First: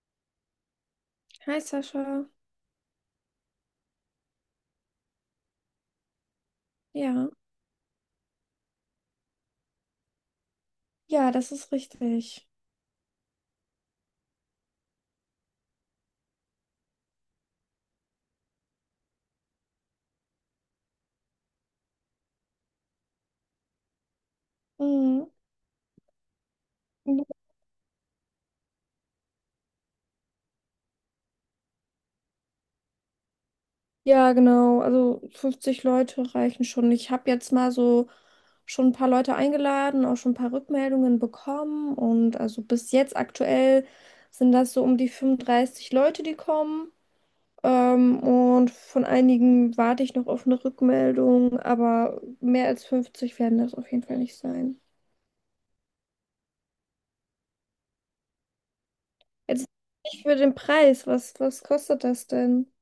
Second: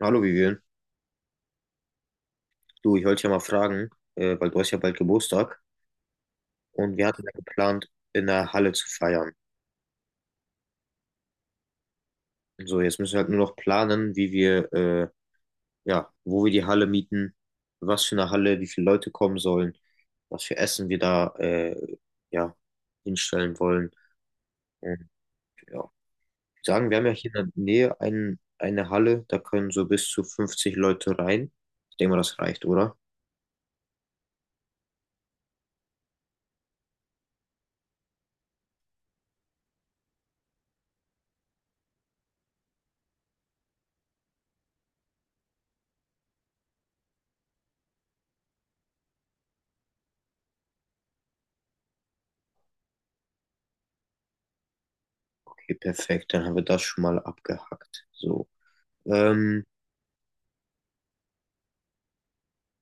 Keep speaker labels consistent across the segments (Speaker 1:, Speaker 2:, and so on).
Speaker 1: Hallo Vivian,
Speaker 2: Hi Sascha.
Speaker 1: du, ich wollte dich ja mal fragen, weil du hast ja bald Geburtstag und wir hatten ja
Speaker 2: Ja,
Speaker 1: geplant, in der Halle zu feiern.
Speaker 2: ja, das ist richtig.
Speaker 1: So, jetzt müssen wir halt nur noch planen, wie wir, ja, wo wir die Halle mieten, was für eine Halle, wie viele Leute kommen sollen, was für Essen wir da, ja, hinstellen wollen. Und
Speaker 2: Mhm.
Speaker 1: ja, ich sagen, wir haben ja hier in der Nähe eine Halle, da können so bis zu 50 Leute rein. Ich denke mal, das reicht, oder?
Speaker 2: Ja, genau. Also 50 Leute reichen schon. Ich habe jetzt mal so schon ein paar Leute eingeladen, auch schon ein paar Rückmeldungen bekommen. Und also bis jetzt aktuell sind das so um die 35 Leute, die kommen. Und von einigen warte ich noch auf eine Rückmeldung, aber mehr als 50 werden das auf jeden Fall nicht sein.
Speaker 1: Okay, perfekt, dann haben wir das schon mal abgehackt. So. Ähm,
Speaker 2: Jetzt nicht für den Preis. Was kostet das denn?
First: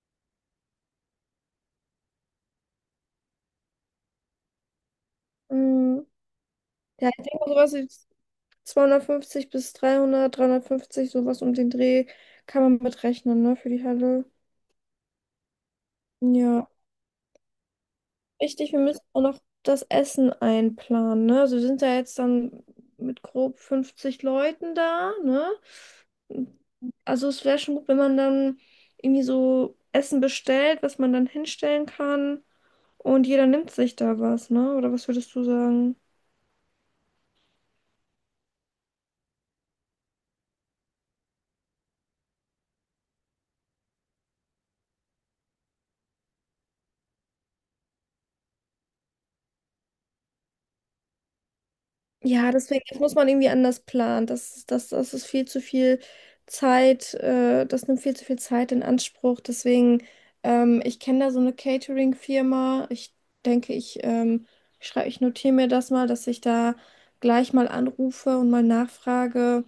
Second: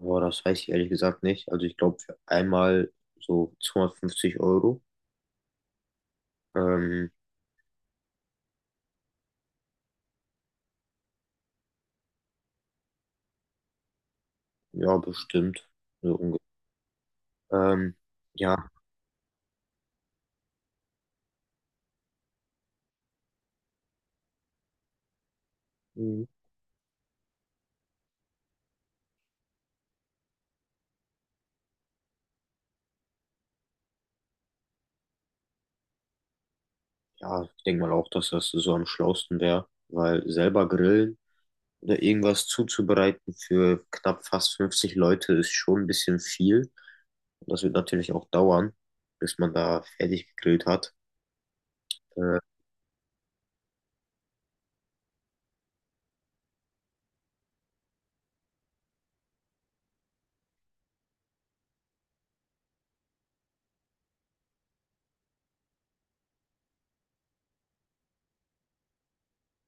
Speaker 1: Boah, das weiß ich ehrlich gesagt nicht. Also ich glaube für einmal so 250 Euro.
Speaker 2: Mhm. Ja,
Speaker 1: Ähm,
Speaker 2: ich denke mal, sowas wie 250 bis 300, 350, sowas um den Dreh kann man mitrechnen, ne, für die Halle.
Speaker 1: ja, bestimmt. So unge-
Speaker 2: Ja,
Speaker 1: ähm, ja,
Speaker 2: richtig, wir müssen auch noch das Essen einplanen, ne? Also wir sind ja jetzt dann mit grob 50 Leuten da, ne?
Speaker 1: Mhm.
Speaker 2: Also es wäre schon gut, wenn man dann irgendwie so Essen bestellt, was man dann hinstellen kann und jeder nimmt sich da was, ne? Oder was würdest du sagen?
Speaker 1: Ja, ich denke mal auch, dass das so am schlausten wäre, weil selber grillen oder irgendwas zuzubereiten für knapp fast 50 Leute ist schon ein bisschen viel. Und das wird natürlich auch dauern, bis man da fertig gegrillt hat. Äh,
Speaker 2: Ja, deswegen das muss man irgendwie anders planen. Das ist viel zu viel Zeit, das nimmt viel zu viel Zeit in Anspruch. Deswegen, ich kenne da so eine Catering-Firma. Ich denke, ich notiere mir das mal, dass ich da gleich mal anrufe und mal nachfrage,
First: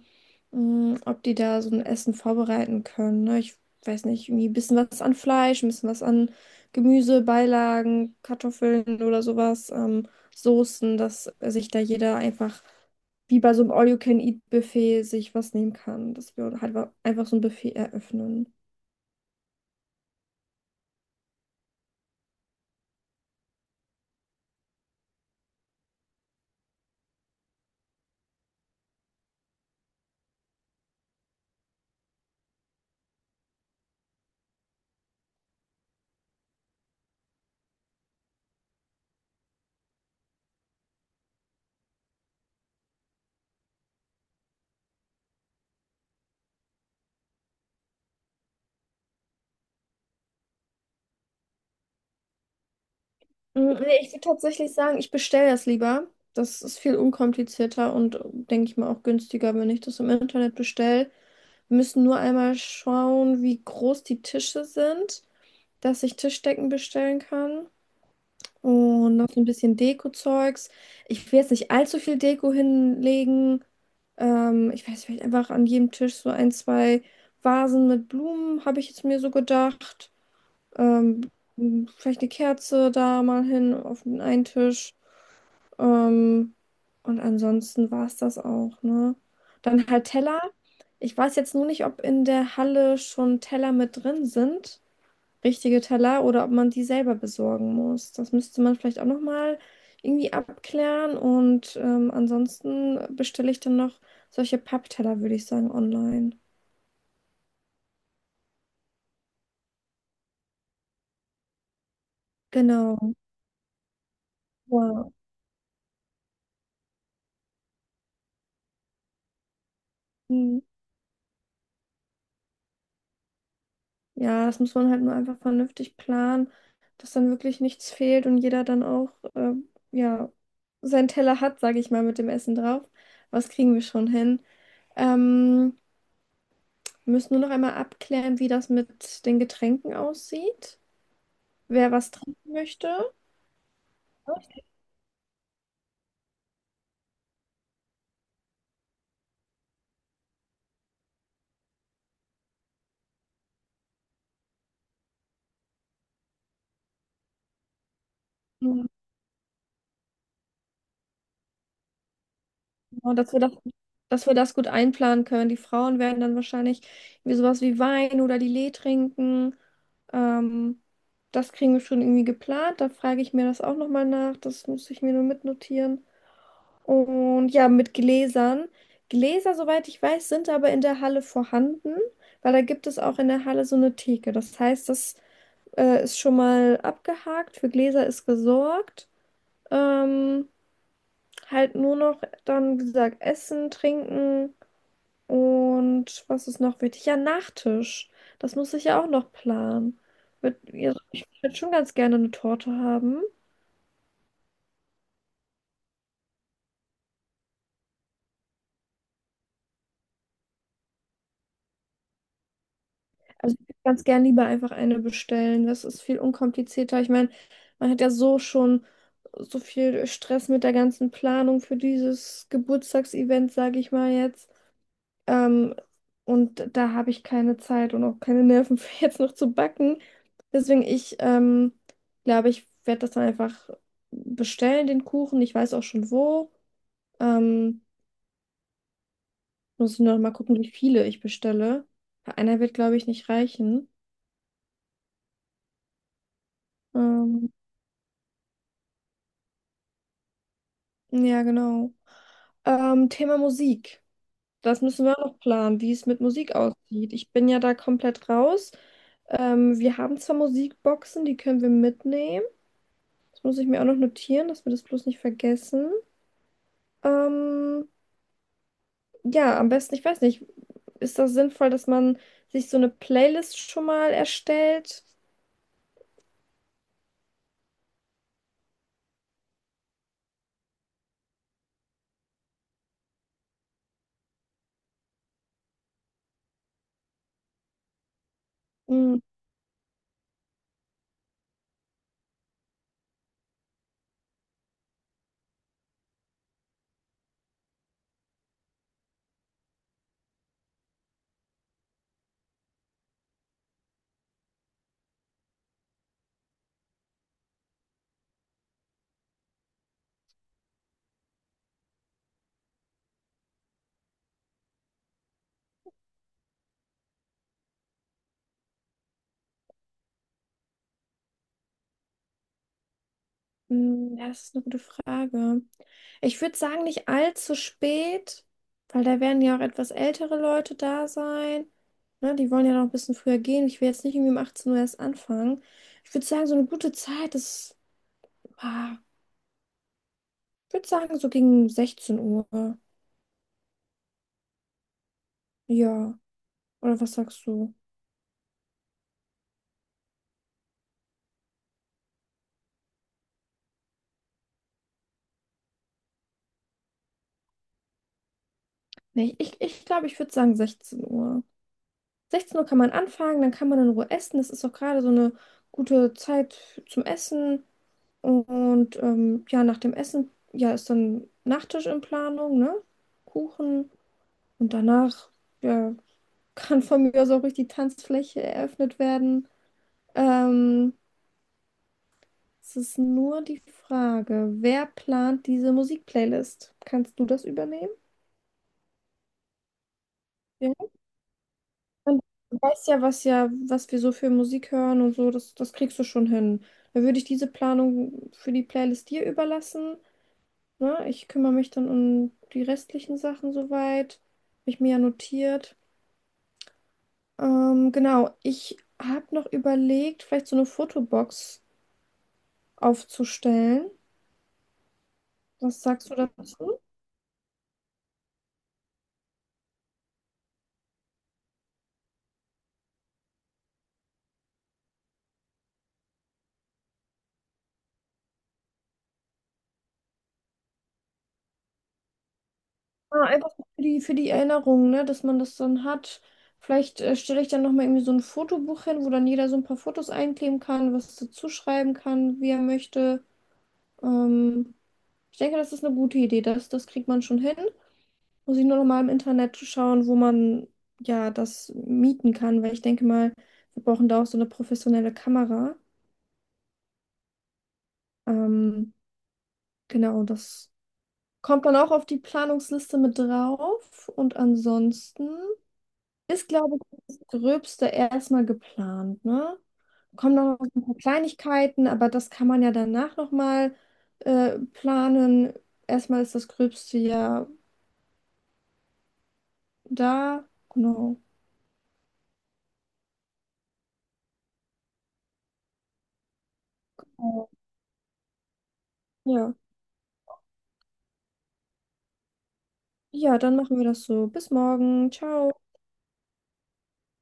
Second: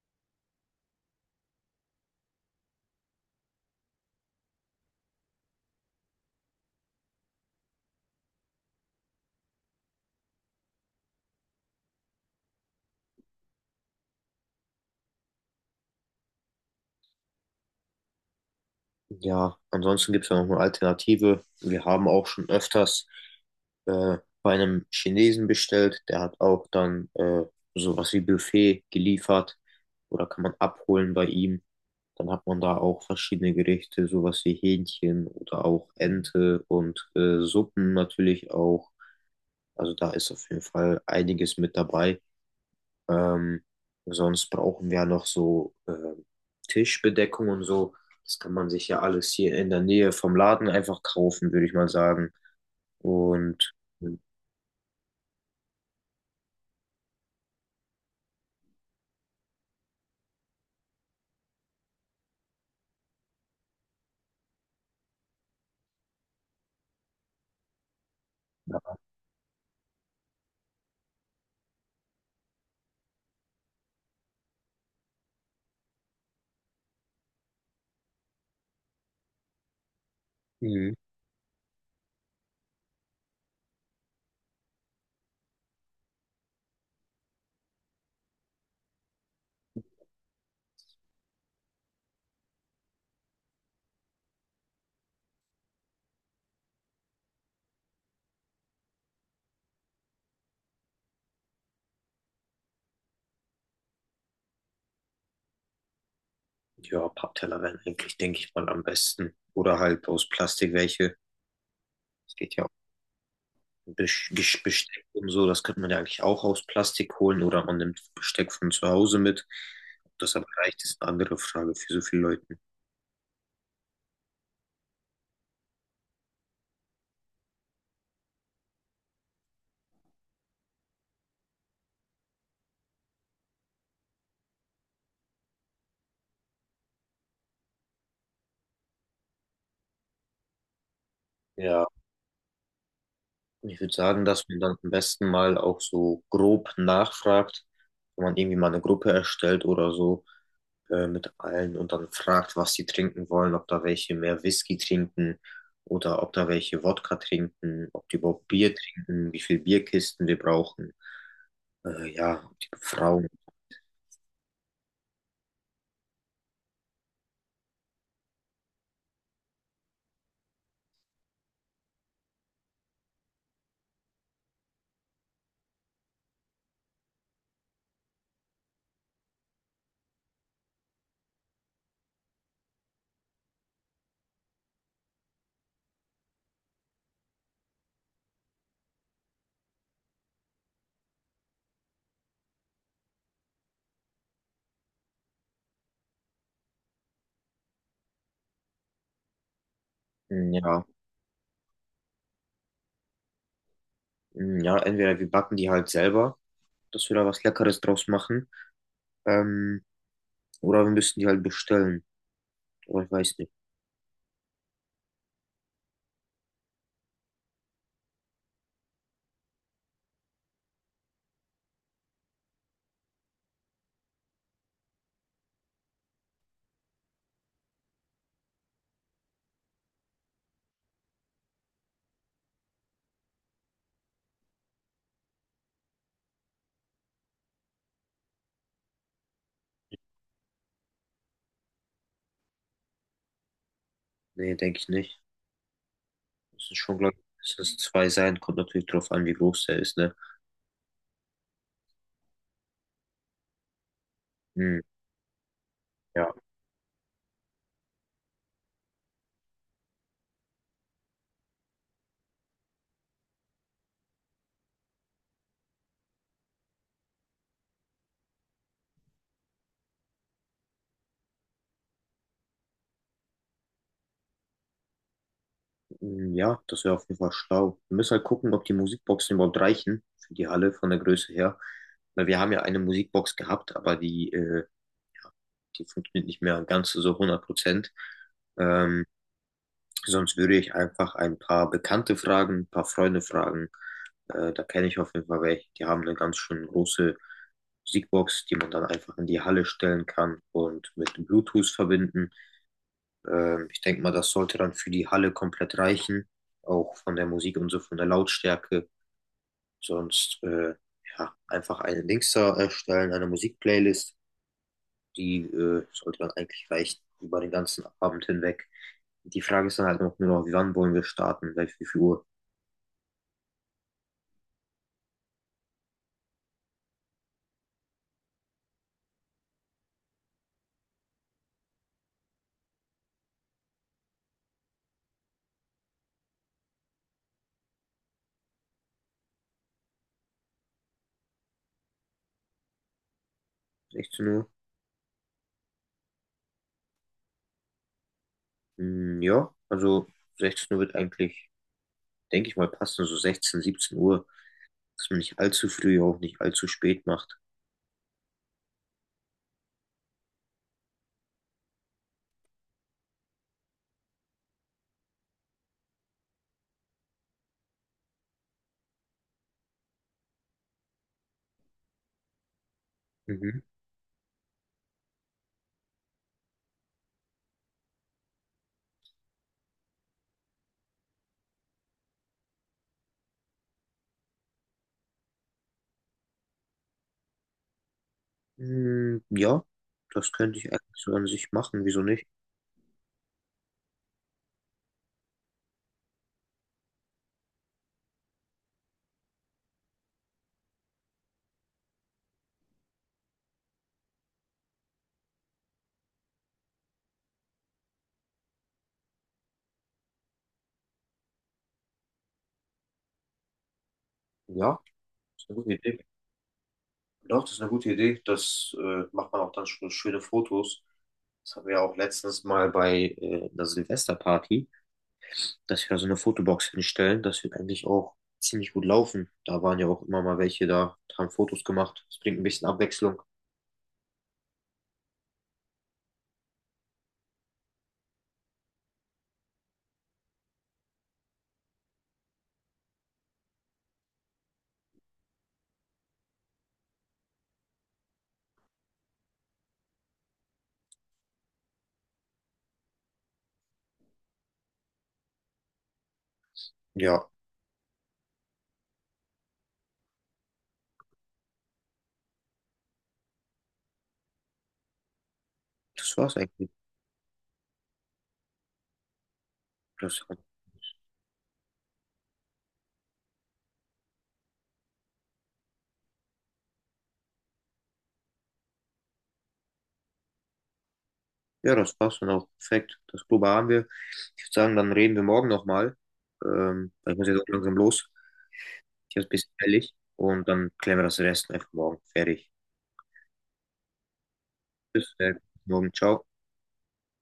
Speaker 2: ob die da so ein Essen vorbereiten können. Ne? Ich weiß nicht, irgendwie ein bisschen was an Fleisch, ein bisschen was an Gemüse, Beilagen, Kartoffeln oder sowas. Soßen, dass sich da jeder einfach wie bei so einem All-You-Can-Eat-Buffet sich was nehmen kann, dass wir halt einfach so ein Buffet eröffnen.
Speaker 1: ja, ansonsten gibt es ja noch eine Alternative. Wir haben auch schon öfters bei einem Chinesen bestellt. Der hat auch dann sowas wie Buffet geliefert oder kann man abholen bei ihm. Dann hat man da auch verschiedene Gerichte, sowas wie Hähnchen oder auch Ente und Suppen natürlich auch. Also da ist auf jeden Fall einiges mit dabei. Ähm, sonst brauchen wir ja noch so Tischbedeckung und so. Das kann man sich ja alles hier in der Nähe vom Laden einfach kaufen, würde ich mal sagen. Und
Speaker 2: Nee, ich würde tatsächlich sagen, ich bestelle das lieber. Das ist viel unkomplizierter und denke ich mal auch günstiger, wenn ich das im Internet bestelle. Wir müssen nur einmal schauen, wie groß die Tische sind, dass ich Tischdecken bestellen kann. Und noch so ein bisschen Deko-Zeugs. Ich will jetzt nicht allzu viel Deko hinlegen. Ich weiß, vielleicht einfach an jedem Tisch so ein, zwei Vasen mit Blumen, habe ich jetzt mir so gedacht.
Speaker 1: hm,
Speaker 2: Ähm, vielleicht eine Kerze da mal hin auf den einen Tisch. Ähm, und ansonsten war es das auch, ne? Dann halt Teller. Ich weiß jetzt nur nicht, ob in der Halle schon Teller mit drin sind, richtige Teller, oder ob man die selber besorgen muss. Das müsste man vielleicht auch nochmal irgendwie abklären. Und ansonsten bestelle ich dann noch solche Pappteller, würde ich sagen, online.
Speaker 1: ja, Pappteller wären eigentlich, denke ich mal, am besten. Oder halt aus Plastik welche. Es geht ja auch
Speaker 2: Genau.
Speaker 1: um Besteck
Speaker 2: Ja.
Speaker 1: und so. Das könnte man ja eigentlich auch aus Plastik holen. Oder man nimmt Besteck von zu Hause mit. Ob das aber
Speaker 2: Mhm.
Speaker 1: reicht, ist eine andere Frage für so viele Leute.
Speaker 2: Ja, das muss man halt nur einfach vernünftig planen, dass dann wirklich nichts fehlt und jeder dann auch äh, ja, seinen Teller hat, sage ich mal, mit dem Essen drauf. Was kriegen wir schon hin? Ähm, wir müssen nur noch einmal abklären, wie das mit den Getränken aussieht,
Speaker 1: Ja,
Speaker 2: wer was trinken möchte.
Speaker 1: ich würde sagen, dass man dann am besten mal auch so grob nachfragt, wenn man irgendwie mal eine Gruppe erstellt oder so, mit allen und dann fragt, was sie trinken wollen, ob da welche mehr Whisky trinken oder ob da welche Wodka trinken, ob die überhaupt Bier
Speaker 2: Mhm.
Speaker 1: trinken, wie viel Bierkisten wir brauchen. Ja, ob die
Speaker 2: Und
Speaker 1: Frauen,
Speaker 2: dass wir das gut einplanen können. Die Frauen werden dann wahrscheinlich irgendwie sowas wie Wein oder Lillet trinken. Ähm, das kriegen wir schon irgendwie geplant. Da frage ich mir das auch nochmal nach. Das muss ich mir nur mitnotieren. Und ja, mit Gläsern. Gläser, soweit ich weiß, sind aber in der Halle vorhanden, weil da gibt es auch in der Halle so eine Theke. Das heißt, das ist schon mal abgehakt. Für Gläser ist gesorgt. Ähm, Halt nur noch dann, wie gesagt, Essen, Trinken und was ist noch wichtig? Ja, Nachtisch. Das muss ich ja auch noch planen.
Speaker 1: hm, ja,
Speaker 2: Ja, ich würde schon ganz gerne eine Torte haben.
Speaker 1: hm, ja, entweder wir backen die halt selber, dass wir da was Leckeres draus machen, ähm, oder wir müssen die halt bestellen. Oder ich weiß nicht.
Speaker 2: Also ich würde ganz gern lieber einfach eine bestellen. Das ist viel unkomplizierter. Ich meine, man hat ja so schon so viel Stress mit der ganzen Planung für dieses Geburtstagsevent, sage ich mal jetzt. Ähm, und da habe ich keine Zeit und auch keine Nerven für jetzt noch zu backen. Deswegen, ich glaube, ich werde das dann einfach bestellen, den Kuchen. Ich weiß auch schon wo. Ähm, muss ich nur noch mal gucken, wie viele ich bestelle. Weil einer wird, glaube ich, nicht reichen.
Speaker 1: Nee, denke ich nicht. Müssen schon, glaube
Speaker 2: Ähm,
Speaker 1: ich, mindestens zwei sein. Kommt natürlich drauf an, wie groß der ist, ne?
Speaker 2: ja, genau. Thema Musik.
Speaker 1: Hm,
Speaker 2: Das müssen wir auch noch planen, wie es mit
Speaker 1: ja.
Speaker 2: Musik aussieht. Ich bin ja da komplett raus. Wir haben zwar Musikboxen, die können wir mitnehmen. Das muss ich mir auch noch notieren, dass wir das bloß nicht vergessen. Ähm, ja, am besten, ich weiß nicht, ist das sinnvoll, dass man sich so eine Playlist schon mal erstellt?
Speaker 1: Mm, ja, das wäre auf jeden Fall schlau. Wir müssen halt gucken, ob die Musikboxen überhaupt reichen für die Halle von der Größe her. Weil wir haben ja eine Musikbox gehabt, aber die, ja, die funktioniert nicht mehr ganz so 100%. Ähm,
Speaker 2: Hm,
Speaker 1: sonst würde ich einfach ein paar Bekannte fragen, ein paar Freunde fragen. Da kenne ich auf jeden Fall welche. Die haben eine ganz schön große Musikbox, die man dann einfach in die Halle stellen kann und mit Bluetooth verbinden. Ich denke mal, das sollte dann für die Halle komplett reichen, auch von der Musik und so, von der Lautstärke. Sonst äh, ja, Einfach eine Dings da erstellen, eine Musikplaylist, die sollte dann eigentlich reichen über den ganzen Abend hinweg. Die Frage ist dann halt noch nur noch, wie wann wollen wir starten? Gleich wie viel Uhr?
Speaker 2: ja, das ist eine gute Frage. Ich würde sagen, nicht allzu spät, weil da werden ja auch etwas ältere Leute da sein. Ne, die wollen ja noch ein bisschen früher gehen. Ich will jetzt nicht irgendwie um 18 Uhr erst anfangen. Ich würde sagen, so eine gute Zeit ist, ah, ich würde sagen, so gegen 16 Uhr.
Speaker 1: 16 Uhr?
Speaker 2: Ja, oder was sagst du?
Speaker 1: Hm, ja, also 16 Uhr wird eigentlich, denke ich mal, passen, so 16, 17 Uhr, dass man nicht allzu früh, auch nicht allzu spät macht.
Speaker 2: Nee, ich glaub, ich würde sagen 16 Uhr. 16 Uhr kann man anfangen, dann kann man in Ruhe essen. Das ist auch gerade so eine gute Zeit zum Essen. Und ja, nach dem Essen, ja, ist dann Nachtisch in Planung, ne?
Speaker 1: Mhm.
Speaker 2: Kuchen. Und danach, ja, kann von mir aus auch ruhig die Tanzfläche eröffnet werden. Ähm, es ist nur die Frage, wer plant diese Musikplaylist? Kannst du das übernehmen?
Speaker 1: Hm, ja, das könnte ich eigentlich so an sich machen. Wieso
Speaker 2: Und
Speaker 1: nicht?
Speaker 2: du weißt ja, was wir so für Musik hören und so, das kriegst du schon hin. Dann würde ich diese Planung für die Playlist dir überlassen. Ne? Ich kümmere mich dann um die restlichen Sachen soweit. Habe ich mir ja notiert. Genau, ich habe noch überlegt, vielleicht so eine Fotobox aufzustellen.
Speaker 1: Ja, das ist eine gute
Speaker 2: Was
Speaker 1: Idee.
Speaker 2: sagst du dazu?
Speaker 1: Doch, das ist eine gute Idee. Das macht man auch dann schon schöne Fotos. Das haben wir ja auch letztens mal bei einer Silvesterparty, dass wir da so eine Fotobox hinstellen. Das wird eigentlich auch ziemlich gut laufen. Da waren ja auch immer mal welche da, haben Fotos gemacht. Das bringt ein bisschen Abwechslung.
Speaker 2: Ja, einfach für die Erinnerung, ne, dass man das dann hat. Vielleicht stelle ich dann nochmal irgendwie so ein Fotobuch hin, wo dann jeder so ein paar Fotos einkleben kann, was dazu schreiben kann, wie er möchte. Ähm, ich denke, das ist eine gute Idee. Das kriegt man schon hin. Muss ich nur nochmal im Internet schauen, wo man ja das mieten kann, weil ich denke mal, wir brauchen da auch so eine professionelle Kamera.
Speaker 1: Ja,
Speaker 2: Ähm, genau, das kommt dann auch auf die Planungsliste mit drauf. Und ansonsten,
Speaker 1: das war's
Speaker 2: ist,
Speaker 1: eigentlich.
Speaker 2: glaube ich, das Gröbste erstmal geplant, ne?
Speaker 1: Das,
Speaker 2: Kommen noch ein paar Kleinigkeiten, aber das kann man ja danach nochmal planen. Erstmal ist das Gröbste ja da. Genau.
Speaker 1: ja, das war's dann auch. Perfekt. Das Probe haben wir. Ich würde sagen, dann reden wir morgen nochmal. Weil ich muss jetzt auch langsam los. Ich habe es ein bisschen
Speaker 2: Ja.
Speaker 1: eilig und dann klären wir das Rest einfach morgen. Fertig.
Speaker 2: Ja, dann machen wir das so. Bis morgen.
Speaker 1: Bis
Speaker 2: Ciao.
Speaker 1: morgen. Ciao.